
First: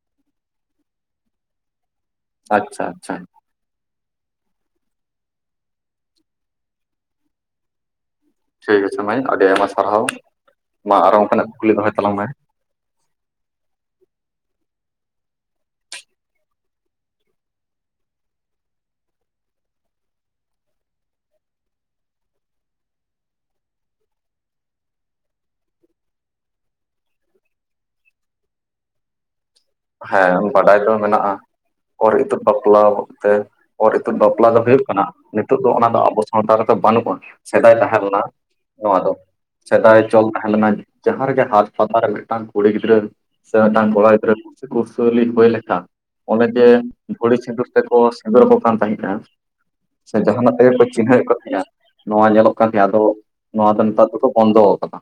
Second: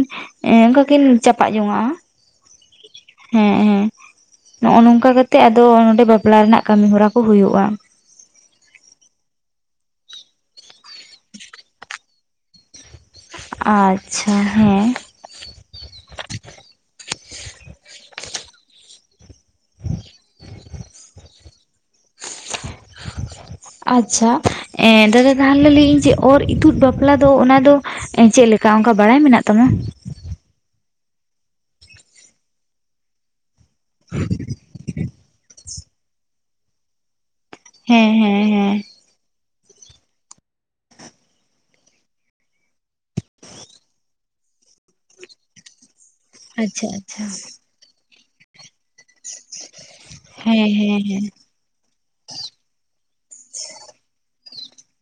[SPEAKER 2] ᱮᱸ ᱚᱱᱠᱟ ᱠᱤᱱ ᱪᱟᱯᱟᱜ ᱡᱚᱱᱟᱜᱼᱟ᱾
[SPEAKER 1] ᱟᱪᱪᱷᱟ ᱟᱪᱪᱷᱟ,
[SPEAKER 2] ᱦᱮᱸ ᱦᱮᱸ ᱱᱚᱜ-ᱚ ᱱᱚᱝᱠᱟ ᱠᱟᱛᱮᱜ ᱟᱫᱚ ᱱᱚᱸᱰᱮ ᱵᱟᱯᱞᱟ ᱨᱮᱱᱟᱜ ᱠᱟᱢᱤ ᱦᱚᱨᱟ ᱠᱚ ᱦᱩᱭᱩᱜᱼᱟ᱾
[SPEAKER 1] ᱴᱷᱤᱠ ᱟᱪᱪᱷᱮ ᱢᱟᱹᱭ, ᱟᱹᱰᱤ ᱟᱭᱢᱟ ᱥᱟᱨᱦᱟᱣ ᱢᱟ ᱟᱨᱚ ᱚᱱᱠᱟᱱᱟᱜ ᱠᱩᱠᱞᱤ ᱫᱚᱦᱚᱭ ᱛᱟᱞᱟᱝ ᱢᱮ?
[SPEAKER 2] ᱟᱪᱪᱷᱟ ᱦᱮᱸ,
[SPEAKER 1] <inaudible>
[SPEAKER 2] ᱟᱪᱪᱷᱟ ᱫᱟᱫᱟ ᱛᱟᱦᱟᱞᱮ, ᱞᱟᱹᱭᱟᱹᱧ ᱡᱮ ᱚᱨ ᱤᱛᱩᱫ ᱵᱟᱯᱞᱟ ᱫᱚ ᱚᱱᱟ ᱫᱚ᱾ ᱪᱮᱫ ᱞᱮᱠᱟ ᱚᱱᱠᱟ ᱵᱟᱲᱟᱭ ᱢᱮᱱᱟᱜ ᱛᱟᱢᱟ᱾
[SPEAKER 1] ᱦᱮᱸ ᱵᱟᱰᱟᱭ ᱫᱚ ᱢᱮᱱᱟᱜᱼᱟ ᱚᱨ ᱤᱛᱩᱹᱫ ᱵᱟᱯᱞᱟ ᱛᱮ, ᱚᱨ ᱤᱛᱩᱫ ᱵᱟᱯᱞᱟ ᱫᱚ ᱦᱩᱭᱩᱜ ᱠᱟᱱᱟ, ᱱᱤᱛᱚᱜ ᱫᱚ ᱚᱱᱟ ᱫᱚ ᱟᱵᱚ ᱥᱟᱶᱛᱟ ᱨᱮᱫᱚ ᱵᱟᱹᱱᱩᱜ ᱟ᱾ ᱥᱮᱫᱟᱭ ᱛᱟᱦᱮᱸ
[SPEAKER 2] ᱦᱮᱸ
[SPEAKER 1] ᱞᱮᱱᱟ
[SPEAKER 2] ᱦᱮᱸ ᱦᱮᱸ
[SPEAKER 1] ᱱᱚᱣᱟ ᱫᱚ᱾ ᱥᱮᱫᱟᱭ ᱪᱚᱞ ᱛᱟᱦᱮᱸ ᱞᱮᱱᱟ ᱡᱟᱦᱟᱸ ᱨᱮᱜᱮ ᱦᱟᱴ ᱯᱟᱛᱟ ᱨᱮ ᱢᱤᱫᱴᱟᱝ ᱠᱩᱲᱤ ᱜᱤᱫᱽᱨᱟᱹ ᱥᱮ ᱢᱤᱫᱴᱟᱝ ᱠᱚᱲᱟ ᱜᱤᱫᱽᱨᱟᱹ᱾ ᱠᱩᱥᱟᱹᱞᱤ ᱦᱩᱭ ᱞᱮᱠᱷᱟᱱ ᱚᱱᱮ ᱡᱮ
[SPEAKER 2] ᱟᱪᱪᱷᱟ ᱟᱪᱪᱷᱟ
[SPEAKER 1] ᱫᱷᱩᱲᱤ ᱥᱤᱸᱫᱩᱨ ᱛᱮᱠᱚ ᱥᱤᱸᱫᱩᱨ ᱟᱠᱚ ᱠᱟᱱ ᱛᱟᱦᱮᱸ ᱠᱟᱱ ᱥᱮ ᱡᱟᱦᱟᱱᱟᱜ
[SPEAKER 2] ᱦᱮᱸ
[SPEAKER 1] ᱛᱮᱜᱮ ᱠᱚ
[SPEAKER 2] ᱦᱮᱸ ᱦᱮᱸ
[SPEAKER 1] ᱪᱤᱱᱦᱟᱹᱣᱮᱫ ᱠᱚ ᱛᱟᱦᱮᱸᱫᱼᱟ, ᱱᱚᱣᱟ ᱧᱮᱞᱚᱜ ᱠᱟᱱ ᱜᱮᱭᱟ ᱟᱫᱚ ᱱᱚᱣᱟ ᱫᱚ ᱱᱮᱛᱟᱨ ᱫᱚᱠᱚ ᱵᱚᱱᱫᱚ ᱟᱠᱟᱫᱟ᱾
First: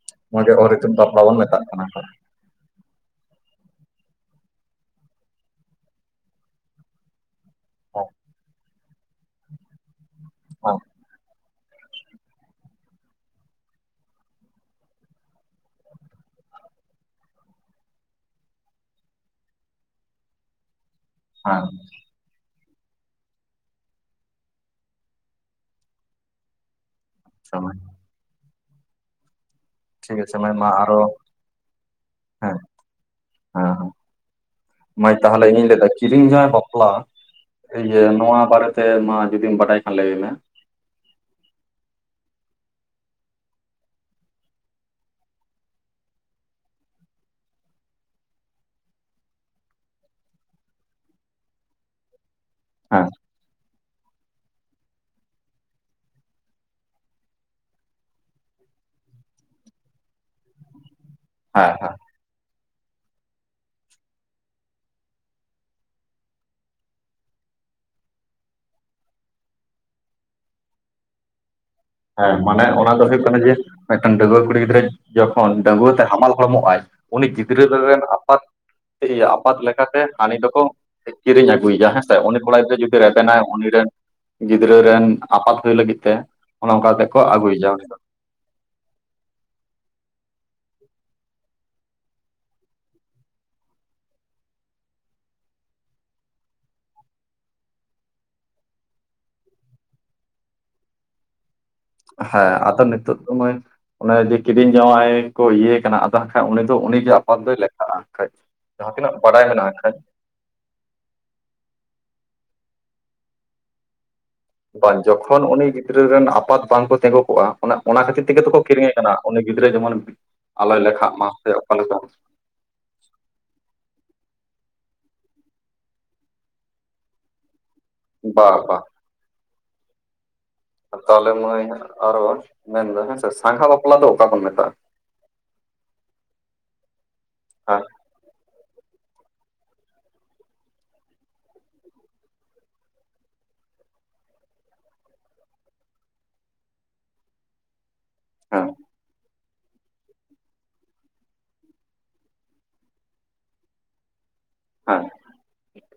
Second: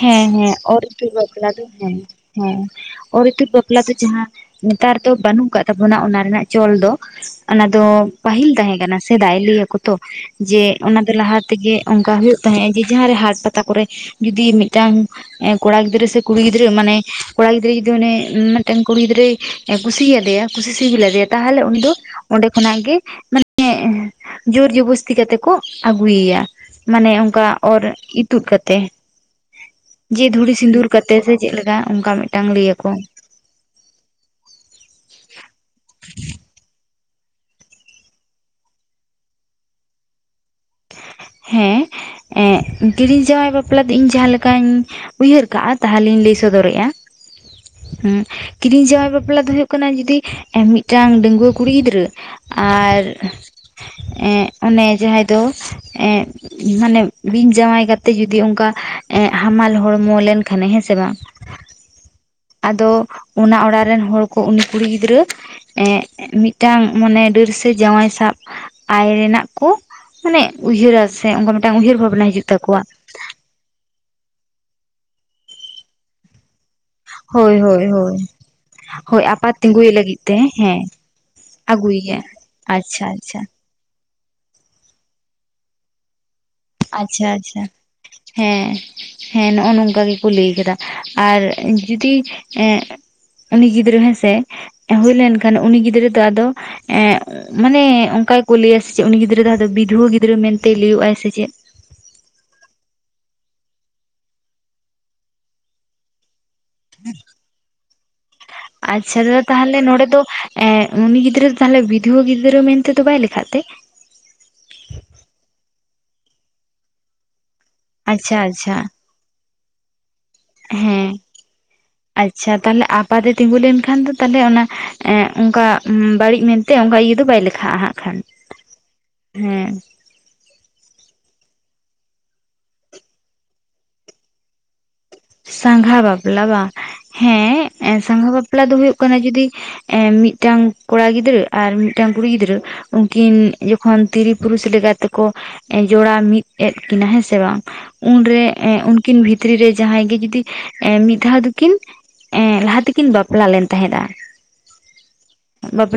[SPEAKER 2] ᱦᱮᱸ
[SPEAKER 1] ᱱᱚᱣᱟ ᱜᱮ
[SPEAKER 2] ᱦᱮᱸ ᱚᱨ ᱤᱛᱩᱫ
[SPEAKER 1] ᱵᱚᱱ
[SPEAKER 2] ᱵᱟᱯᱞᱟ
[SPEAKER 1] ᱢᱮᱛᱟᱜ
[SPEAKER 2] ᱫᱚ
[SPEAKER 1] ᱠᱟᱱᱟ
[SPEAKER 2] ᱦᱮᱸ, ᱦᱮᱸ ᱚᱨ ᱤᱛᱩᱫ ᱵᱟᱯᱞᱟ ᱫᱚ ᱡᱟᱦᱟᱸ ᱱᱮᱛᱟᱨ ᱫᱚ ᱵᱟᱹᱱᱩᱜ ᱠᱟᱜ ᱛᱟᱵᱚᱱᱟ ᱚᱱᱟ ᱨᱮᱱᱟᱜ ᱪᱚᱞ ᱫᱚ, ᱚᱱᱟ ᱫᱚ ᱯᱟᱹᱦᱤᱞ ᱛᱟᱦᱮᱸ ᱠᱟᱱᱟ ᱥᱮᱫᱟᱭ ᱞᱟᱹᱭᱟᱠᱚ ᱛᱚ ᱡᱮ ᱚᱱᱟ ᱫᱚ ᱞᱟᱦᱟ ᱛᱮᱜᱮ ᱚᱱᱠᱟ ᱦᱩᱭᱩᱜ ᱛᱟᱦᱮᱸᱜᱼᱟ ᱡᱮ ᱡᱟᱦᱟᱸᱨᱮ ᱦᱟᱴ ᱯᱟᱛᱟ ᱠᱚᱨᱮ ᱡᱩᱫᱤ ᱢᱤᱫᱴᱟᱝ ᱠᱚᱲᱟ ᱜᱤᱫᱽᱨᱟᱹ ᱥᱮ ᱠᱩᱲᱤ ᱜᱤᱫᱽᱨᱟᱹ ᱢᱟᱱᱮ ᱠᱚᱲᱟ ᱜᱤᱫᱽᱨᱟᱹ ᱡᱩᱫᱤ ᱚᱱᱮ ᱢᱤᱫᱴᱮᱱ ᱠᱩᱲᱤ ᱜᱤᱫᱽᱨᱟᱹᱭ ᱠᱩᱥᱤᱭ ᱟᱫᱮᱭᱟ ᱠᱩᱥᱤ ᱥᱤᱵᱤᱞ ᱟᱫᱮᱭᱟ, ᱛᱟᱦᱞᱮ
[SPEAKER 1] ᱦᱮᱸ
[SPEAKER 2] ᱩᱱᱤ ᱫᱚ ᱚᱸᱰᱮ ᱠᱷᱚᱱᱟᱜ ᱜᱮ ᱢᱟᱱᱮ ᱡᱳᱨ ᱡᱚᱵᱚᱥᱛᱤ ᱠᱟᱛᱮ ᱠᱚ ᱟᱹᱜᱩᱭᱮᱭᱟ ᱢᱟᱱᱮ ᱚᱱᱠᱟ ᱚᱨ ᱤᱛᱩᱫ ᱠᱟᱛᱮᱜ,
[SPEAKER 1] ᱴᱷᱤᱠ
[SPEAKER 2] ᱡᱮ
[SPEAKER 1] ᱟᱪᱷᱮ
[SPEAKER 2] ᱫᱷᱩᱲᱤ
[SPEAKER 1] ᱢᱟ
[SPEAKER 2] ᱥᱤᱸᱫᱩᱨ
[SPEAKER 1] ᱟᱨᱚ
[SPEAKER 2] ᱠᱟᱛᱮᱜ ᱥᱮ ᱪᱮᱫ ᱞᱮᱠᱟ ᱚᱱᱠᱟ ᱢᱤᱫᱴᱟᱝ ᱞᱟᱹᱭ ᱟᱠᱚ,
[SPEAKER 1] ᱦᱮᱸ ᱦᱮᱸ ᱢᱟᱹᱭ ᱛᱟᱦᱚᱞᱮ ᱤᱧᱤᱧ ᱞᱟᱹᱭᱟ ᱠᱤᱨᱤᱧ ᱡᱟᱶᱟᱭ ᱵᱟᱯᱞᱟ ᱤᱭᱟᱹ ᱱᱚᱣᱟ ᱵᱟᱨᱮᱛᱮ ᱢᱟ ᱡᱩᱫᱤᱢ ᱵᱟᱰᱟᱭ ᱠᱷᱟᱱ ᱞᱟᱹᱭᱢᱮ᱾
[SPEAKER 2] ᱦᱮᱸ ᱮᱸᱜ ᱠᱤᱨᱤᱧ ᱡᱟᱶᱟᱭ ᱵᱟᱯᱞᱟ ᱫᱚ ᱤᱧ ᱡᱟᱦᱟᱸ ᱞᱮᱠᱟᱧ ᱩᱭᱦᱟᱹᱨ ᱠᱟᱜᱼᱟ ᱛᱟᱦᱚᱞᱤᱧ ᱞᱟᱹᱭ ᱥᱚᱫᱚᱨᱮᱜᱼᱟ, ᱦᱩᱸ ᱠᱤᱨᱤᱧ ᱡᱟᱶᱟᱭ ᱵᱟᱯᱞᱟ ᱫᱚ ᱦᱩᱭᱩᱜ ᱠᱟᱱᱟ ᱡᱚᱫᱤ ᱢᱤᱫᱴᱟᱝ ᱰᱟᱹᱜᱩᱣᱟᱹ ᱠᱩᱲᱤ ᱜᱤᱫᱽᱨᱟᱹ ᱟᱨ
[SPEAKER 1] ᱦᱮᱸ
[SPEAKER 2] ᱮᱸᱜ ᱚᱱᱮ ᱡᱟᱦᱟᱸᱭ ᱫᱚ ᱮᱸᱜ ᱢᱟᱱᱮ ᱵᱤᱧ ᱡᱟᱶᱟᱭ ᱠᱟᱛᱮᱫ ᱡᱩᱫᱤ ᱮᱸᱜ ᱚᱱᱠᱟ ᱦᱟᱢᱟᱞ ᱦᱚᱲᱢᱚ ᱞᱮᱱᱠᱷᱟᱱᱮ ᱦᱮᱸ ᱥᱮ ᱵᱟᱝ?
[SPEAKER 1] ᱦᱮᱸ ᱦᱮᱸ᱾
[SPEAKER 2] ᱟᱫᱚ ᱚᱱᱟ ᱚᱲᱟᱜ ᱨᱮᱱ ᱦᱚᱲ ᱠᱚ ᱩᱱᱤ ᱠᱩᱲᱤ ᱜᱤᱫᱽᱨᱟᱹ ᱮᱸᱜ ᱢᱤᱫᱴᱟᱝ ᱢᱟᱱᱮ ᱰᱟᱹᱨ ᱥᱮ ᱡᱟᱶᱟᱭ ᱥᱟᱵ ᱟᱭ ᱨᱮᱱᱟᱜ ᱠᱚ ᱢᱟᱱᱮ ᱩᱭᱦᱟᱹᱨᱟ ᱥᱮ ᱚᱱᱠᱟ ᱢᱤᱫᱴᱟᱝ ᱩᱭᱦᱟᱹᱨ ᱵᱷᱟᱵᱽᱱᱟ
[SPEAKER 1] ᱦᱮᱸ
[SPEAKER 2] ᱦᱤᱡᱩᱜ
[SPEAKER 1] ᱢᱟᱱᱮ
[SPEAKER 2] ᱛᱟᱠᱚᱣᱟ᱾
[SPEAKER 1] ᱚᱱᱟ ᱫᱚ ᱦᱩᱭᱩᱜᱜ ᱠᱟᱱᱟ ᱡᱮ ᱢᱤᱫᱴᱮᱱ ᱰᱟᱹᱜᱩᱣᱟᱹ ᱠᱩᱲᱤ ᱜᱤᱫᱽᱨᱟᱹ ᱡᱚᱠᱷᱚᱱ ᱰᱟᱹᱜᱩᱣᱟᱹ ᱛᱮ ᱦᱟᱢᱟᱞ ᱦᱚᱲᱢᱚᱜ ᱟᱭ ᱩᱱᱤ
[SPEAKER 2] ᱦᱳᱭ
[SPEAKER 1] ᱜᱤᱫᱽᱨᱟᱹ
[SPEAKER 2] ᱦᱳᱭ
[SPEAKER 1] ᱨᱮᱱ
[SPEAKER 2] ᱦᱳᱭ᱾
[SPEAKER 1] ᱟᱯᱟᱛ
[SPEAKER 2] ᱦᱳᱭ
[SPEAKER 1] ᱤᱭᱟᱹ ᱟᱯᱟᱛ
[SPEAKER 2] ᱛᱤᱸᱜᱩᱭᱮ
[SPEAKER 1] ᱞᱮᱠᱟᱛᱮ
[SPEAKER 2] ᱞᱟᱹᱜᱤᱫ
[SPEAKER 1] ᱦᱟᱹᱱᱤ
[SPEAKER 2] ᱛᱮ
[SPEAKER 1] ᱫᱚᱠᱚ
[SPEAKER 2] ᱦᱮᱸ
[SPEAKER 1] ᱠᱤᱨᱤᱧ ᱟᱹᱜᱩᱭᱮᱭᱟ ᱦᱮᱸᱥᱮ ᱩᱱᱤ ᱠᱚᱲᱟ ᱜᱤᱫᱽᱨᱟᱹ ᱡᱩᱫᱤ
[SPEAKER 2] ᱟᱪᱪᱷᱟ
[SPEAKER 1] ᱨᱮᱵᱮᱱᱟᱭ
[SPEAKER 2] ᱟᱪᱪᱷᱟ᱾
[SPEAKER 1] ᱩᱱᱤ ᱨᱮᱱ ᱜᱤᱫᱽᱨᱟᱹ ᱨᱮᱱ ᱟᱯᱟᱛ ᱦᱳᱭ ᱞᱟᱹᱜᱤᱫ ᱛᱮ ᱚᱱᱮ ᱚᱱᱠᱟ ᱛᱮᱠᱚ
[SPEAKER 2] ᱟᱪᱪᱷᱟ ᱟᱪᱪᱷᱟ᱾
[SPEAKER 1] ᱟᱹᱜᱩᱭᱮᱭᱟ ᱩᱱᱤ ᱫᱚ
[SPEAKER 2] ᱦᱮᱸ ᱦᱮᱸ ᱱᱚᱜᱼᱚ ᱱᱚᱝᱠᱟ ᱜᱮᱠᱚ ᱞᱟᱹᱭ ᱟᱠᱟᱫᱟ ᱟᱨ ᱡᱩᱫᱤ ᱮᱸᱜ ᱩᱱᱤ ᱜᱤᱫᱽᱨᱟᱹ ᱦᱮᱸᱥᱮ ᱦᱩᱭ ᱞᱮᱱᱠᱷᱟᱱ ᱩᱱᱤ ᱜᱤᱫᱽᱨᱟᱹ ᱫᱚ ᱟᱫᱚ ᱮᱸᱜ ᱢᱟᱱᱮ ᱚᱱᱠᱟ ᱜᱮᱠᱚ ᱞᱟᱹᱭᱟ ᱥᱮ ᱪᱮᱫ ᱩᱱᱤ ᱜᱤᱫᱽᱨᱟᱹ ᱡᱟᱦᱟᱸ ᱫᱚ ᱵᱤᱫᱷᱩᱣᱟᱹ ᱜᱤᱫᱽᱨᱟᱹ ᱢᱮᱱᱛᱮᱭ ᱞᱟᱹᱭᱟᱹᱜ ᱟᱭ ᱥᱮ ᱪᱮᱫ?
[SPEAKER 1] ᱦᱮᱸ ᱟᱫᱚ ᱱᱤᱛᱚᱜ ᱫᱚᱢ ᱢᱟᱹᱭ ᱚᱱᱮ ᱡᱮ ᱠᱤᱨᱤᱧ ᱡᱟᱶᱟᱭ ᱠᱚ ᱤᱭᱟᱹ ᱠᱟᱱᱟ ᱟᱫ ᱚ ᱠᱷᱟᱡ ᱩᱱᱤ ᱫᱚ ᱩᱱᱤᱜᱮ ᱟᱯᱟᱛ ᱫᱚᱭ ᱞᱮᱠᱷᱟᱜᱼᱟ ᱠᱷᱟᱡ ᱾
[SPEAKER 2] ᱟᱪᱪᱷᱟ ᱫᱟᱫᱟ ᱛᱟᱦᱚᱞᱮ ᱱᱚᱰᱮ ᱫᱚ ᱮᱸᱜ ᱩᱱᱤ ᱜᱤᱫᱽᱨᱟᱹ ᱫᱚ ᱛᱟᱦᱚᱞᱮ ᱵᱤᱫᱷᱣᱟᱹ ᱜᱤᱫᱽᱨᱟᱹ ᱢᱮᱱ ᱛᱮᱫᱚ ᱵᱟᱭ ᱞᱮᱠᱷᱟᱜ ᱛᱮ?
[SPEAKER 1] ᱵᱟᱝ, ᱡᱚᱠᱷᱚᱱ ᱩᱱᱤ ᱜᱤᱫᱽᱨᱟᱹ ᱨᱮᱱ ᱟᱯᱟᱛ ᱵᱟᱝᱠᱚ ᱛᱤᱸᱜᱩ ᱠᱚᱜᱼᱟ, ᱚᱱᱟ ᱠᱷᱟᱹᱛᱤᱨ
[SPEAKER 2] ᱟᱪᱪᱷᱟ
[SPEAKER 1] ᱛᱮᱜᱮ ᱛᱚᱠᱚ
[SPEAKER 2] ᱟᱪᱪᱷᱟ
[SPEAKER 1] ᱠᱤᱨᱤᱧᱮ ᱠᱟᱱᱟ ᱾ ᱩᱱᱤ ᱜᱤᱫᱽᱨᱟᱹ ᱡᱮᱢᱚᱱ ᱟᱞᱚᱭ ᱞᱮᱠᱷᱟᱜ
[SPEAKER 2] ᱦᱮᱸ
[SPEAKER 1] ᱢᱟ ᱥᱮ ᱚᱠᱟ ᱞᱮᱠᱟ?
[SPEAKER 2] ᱟᱪᱪᱷᱟ, ᱛᱟᱦᱚᱞᱮ ᱟᱯᱟᱛᱮ ᱛᱤᱸᱜᱩ ᱞᱮᱱᱠᱷᱟᱱ ᱫᱚ ᱛᱟᱦᱚᱞᱮ ᱚᱱᱟ ᱮᱸᱜ ᱚᱱᱠᱟ ᱵᱟᱹᱲᱤᱡ ᱢᱮᱱ ᱛᱮ ᱚᱱᱠᱟ ᱤᱭᱟᱹ ᱫᱚ ᱵᱟᱭ ᱞᱮᱠᱷᱟᱜᱼᱟ ᱦᱟᱸᱜ ᱠᱷᱟᱱ
[SPEAKER 1] ᱵᱟ ᱵᱟ
[SPEAKER 2] ᱦᱮᱸ ᱾
[SPEAKER 1] ᱛᱟᱦᱚᱞᱮ ᱢᱟᱹᱭ ᱟᱨᱚ ᱢᱮᱱᱫᱟ ᱦᱮᱸᱥᱮ ᱥᱟᱸᱜᱷᱟ ᱵᱟᱯᱞᱟ ᱫᱚ ᱚᱠᱟ ᱵᱚᱱ ᱢᱮᱛᱟᱜᱼᱟ?
[SPEAKER 2] ᱥᱟᱸᱜᱷᱟ ᱵᱟᱯᱞᱟ ᱵᱟᱝ ᱦᱮᱸ ᱥᱟᱸᱜᱷᱟ ᱵᱟᱯᱞᱟ ᱫᱚ ᱦᱩᱭᱩᱜ ᱠᱟᱱᱟ ᱡᱩᱫᱤ ᱮᱸ ᱢᱤᱫᱴᱟᱝ ᱠᱚᱲᱟ ᱜᱤᱫᱽᱨᱟᱹ ᱟᱨ ᱢᱤᱫᱴᱟᱝ ᱠᱩᱲᱤ ᱜᱤᱫᱽᱨᱟᱹ ᱩᱱᱠᱤᱱ ᱡᱚᱠᱷᱚᱱ ᱛᱤᱨᱤ ᱯᱩᱨᱩᱥ ᱞᱮᱠᱟ ᱛᱮᱠᱚ ᱡᱚᱲᱟ ᱢᱤᱫ ᱮᱫ ᱠᱤᱱᱟᱹ ᱦᱮᱸᱥᱮ ᱵᱟᱝ ᱩᱱᱨᱮ
[SPEAKER 1] ᱦᱮᱸ
[SPEAKER 2] ᱩᱱᱠᱤᱱ ᱵᱷᱤᱛᱨᱤ ᱨᱮ ᱡᱟᱦᱟᱸᱭ ᱜᱮ ᱡᱩᱫᱤ ᱮ ᱢᱤᱫ ᱫᱷᱟᱹᱣ ᱫᱚᱠᱤᱱ ᱮᱸ ᱞᱟᱦᱟ ᱛᱮᱠᱤᱱ ᱵᱟᱯᱞᱟ ᱞᱮᱱ ᱛᱟᱦᱮᱸᱫᱼᱟ,
[SPEAKER 1] ᱦᱳᱭ᱾
[SPEAKER 2] ᱵᱟᱯᱞᱟ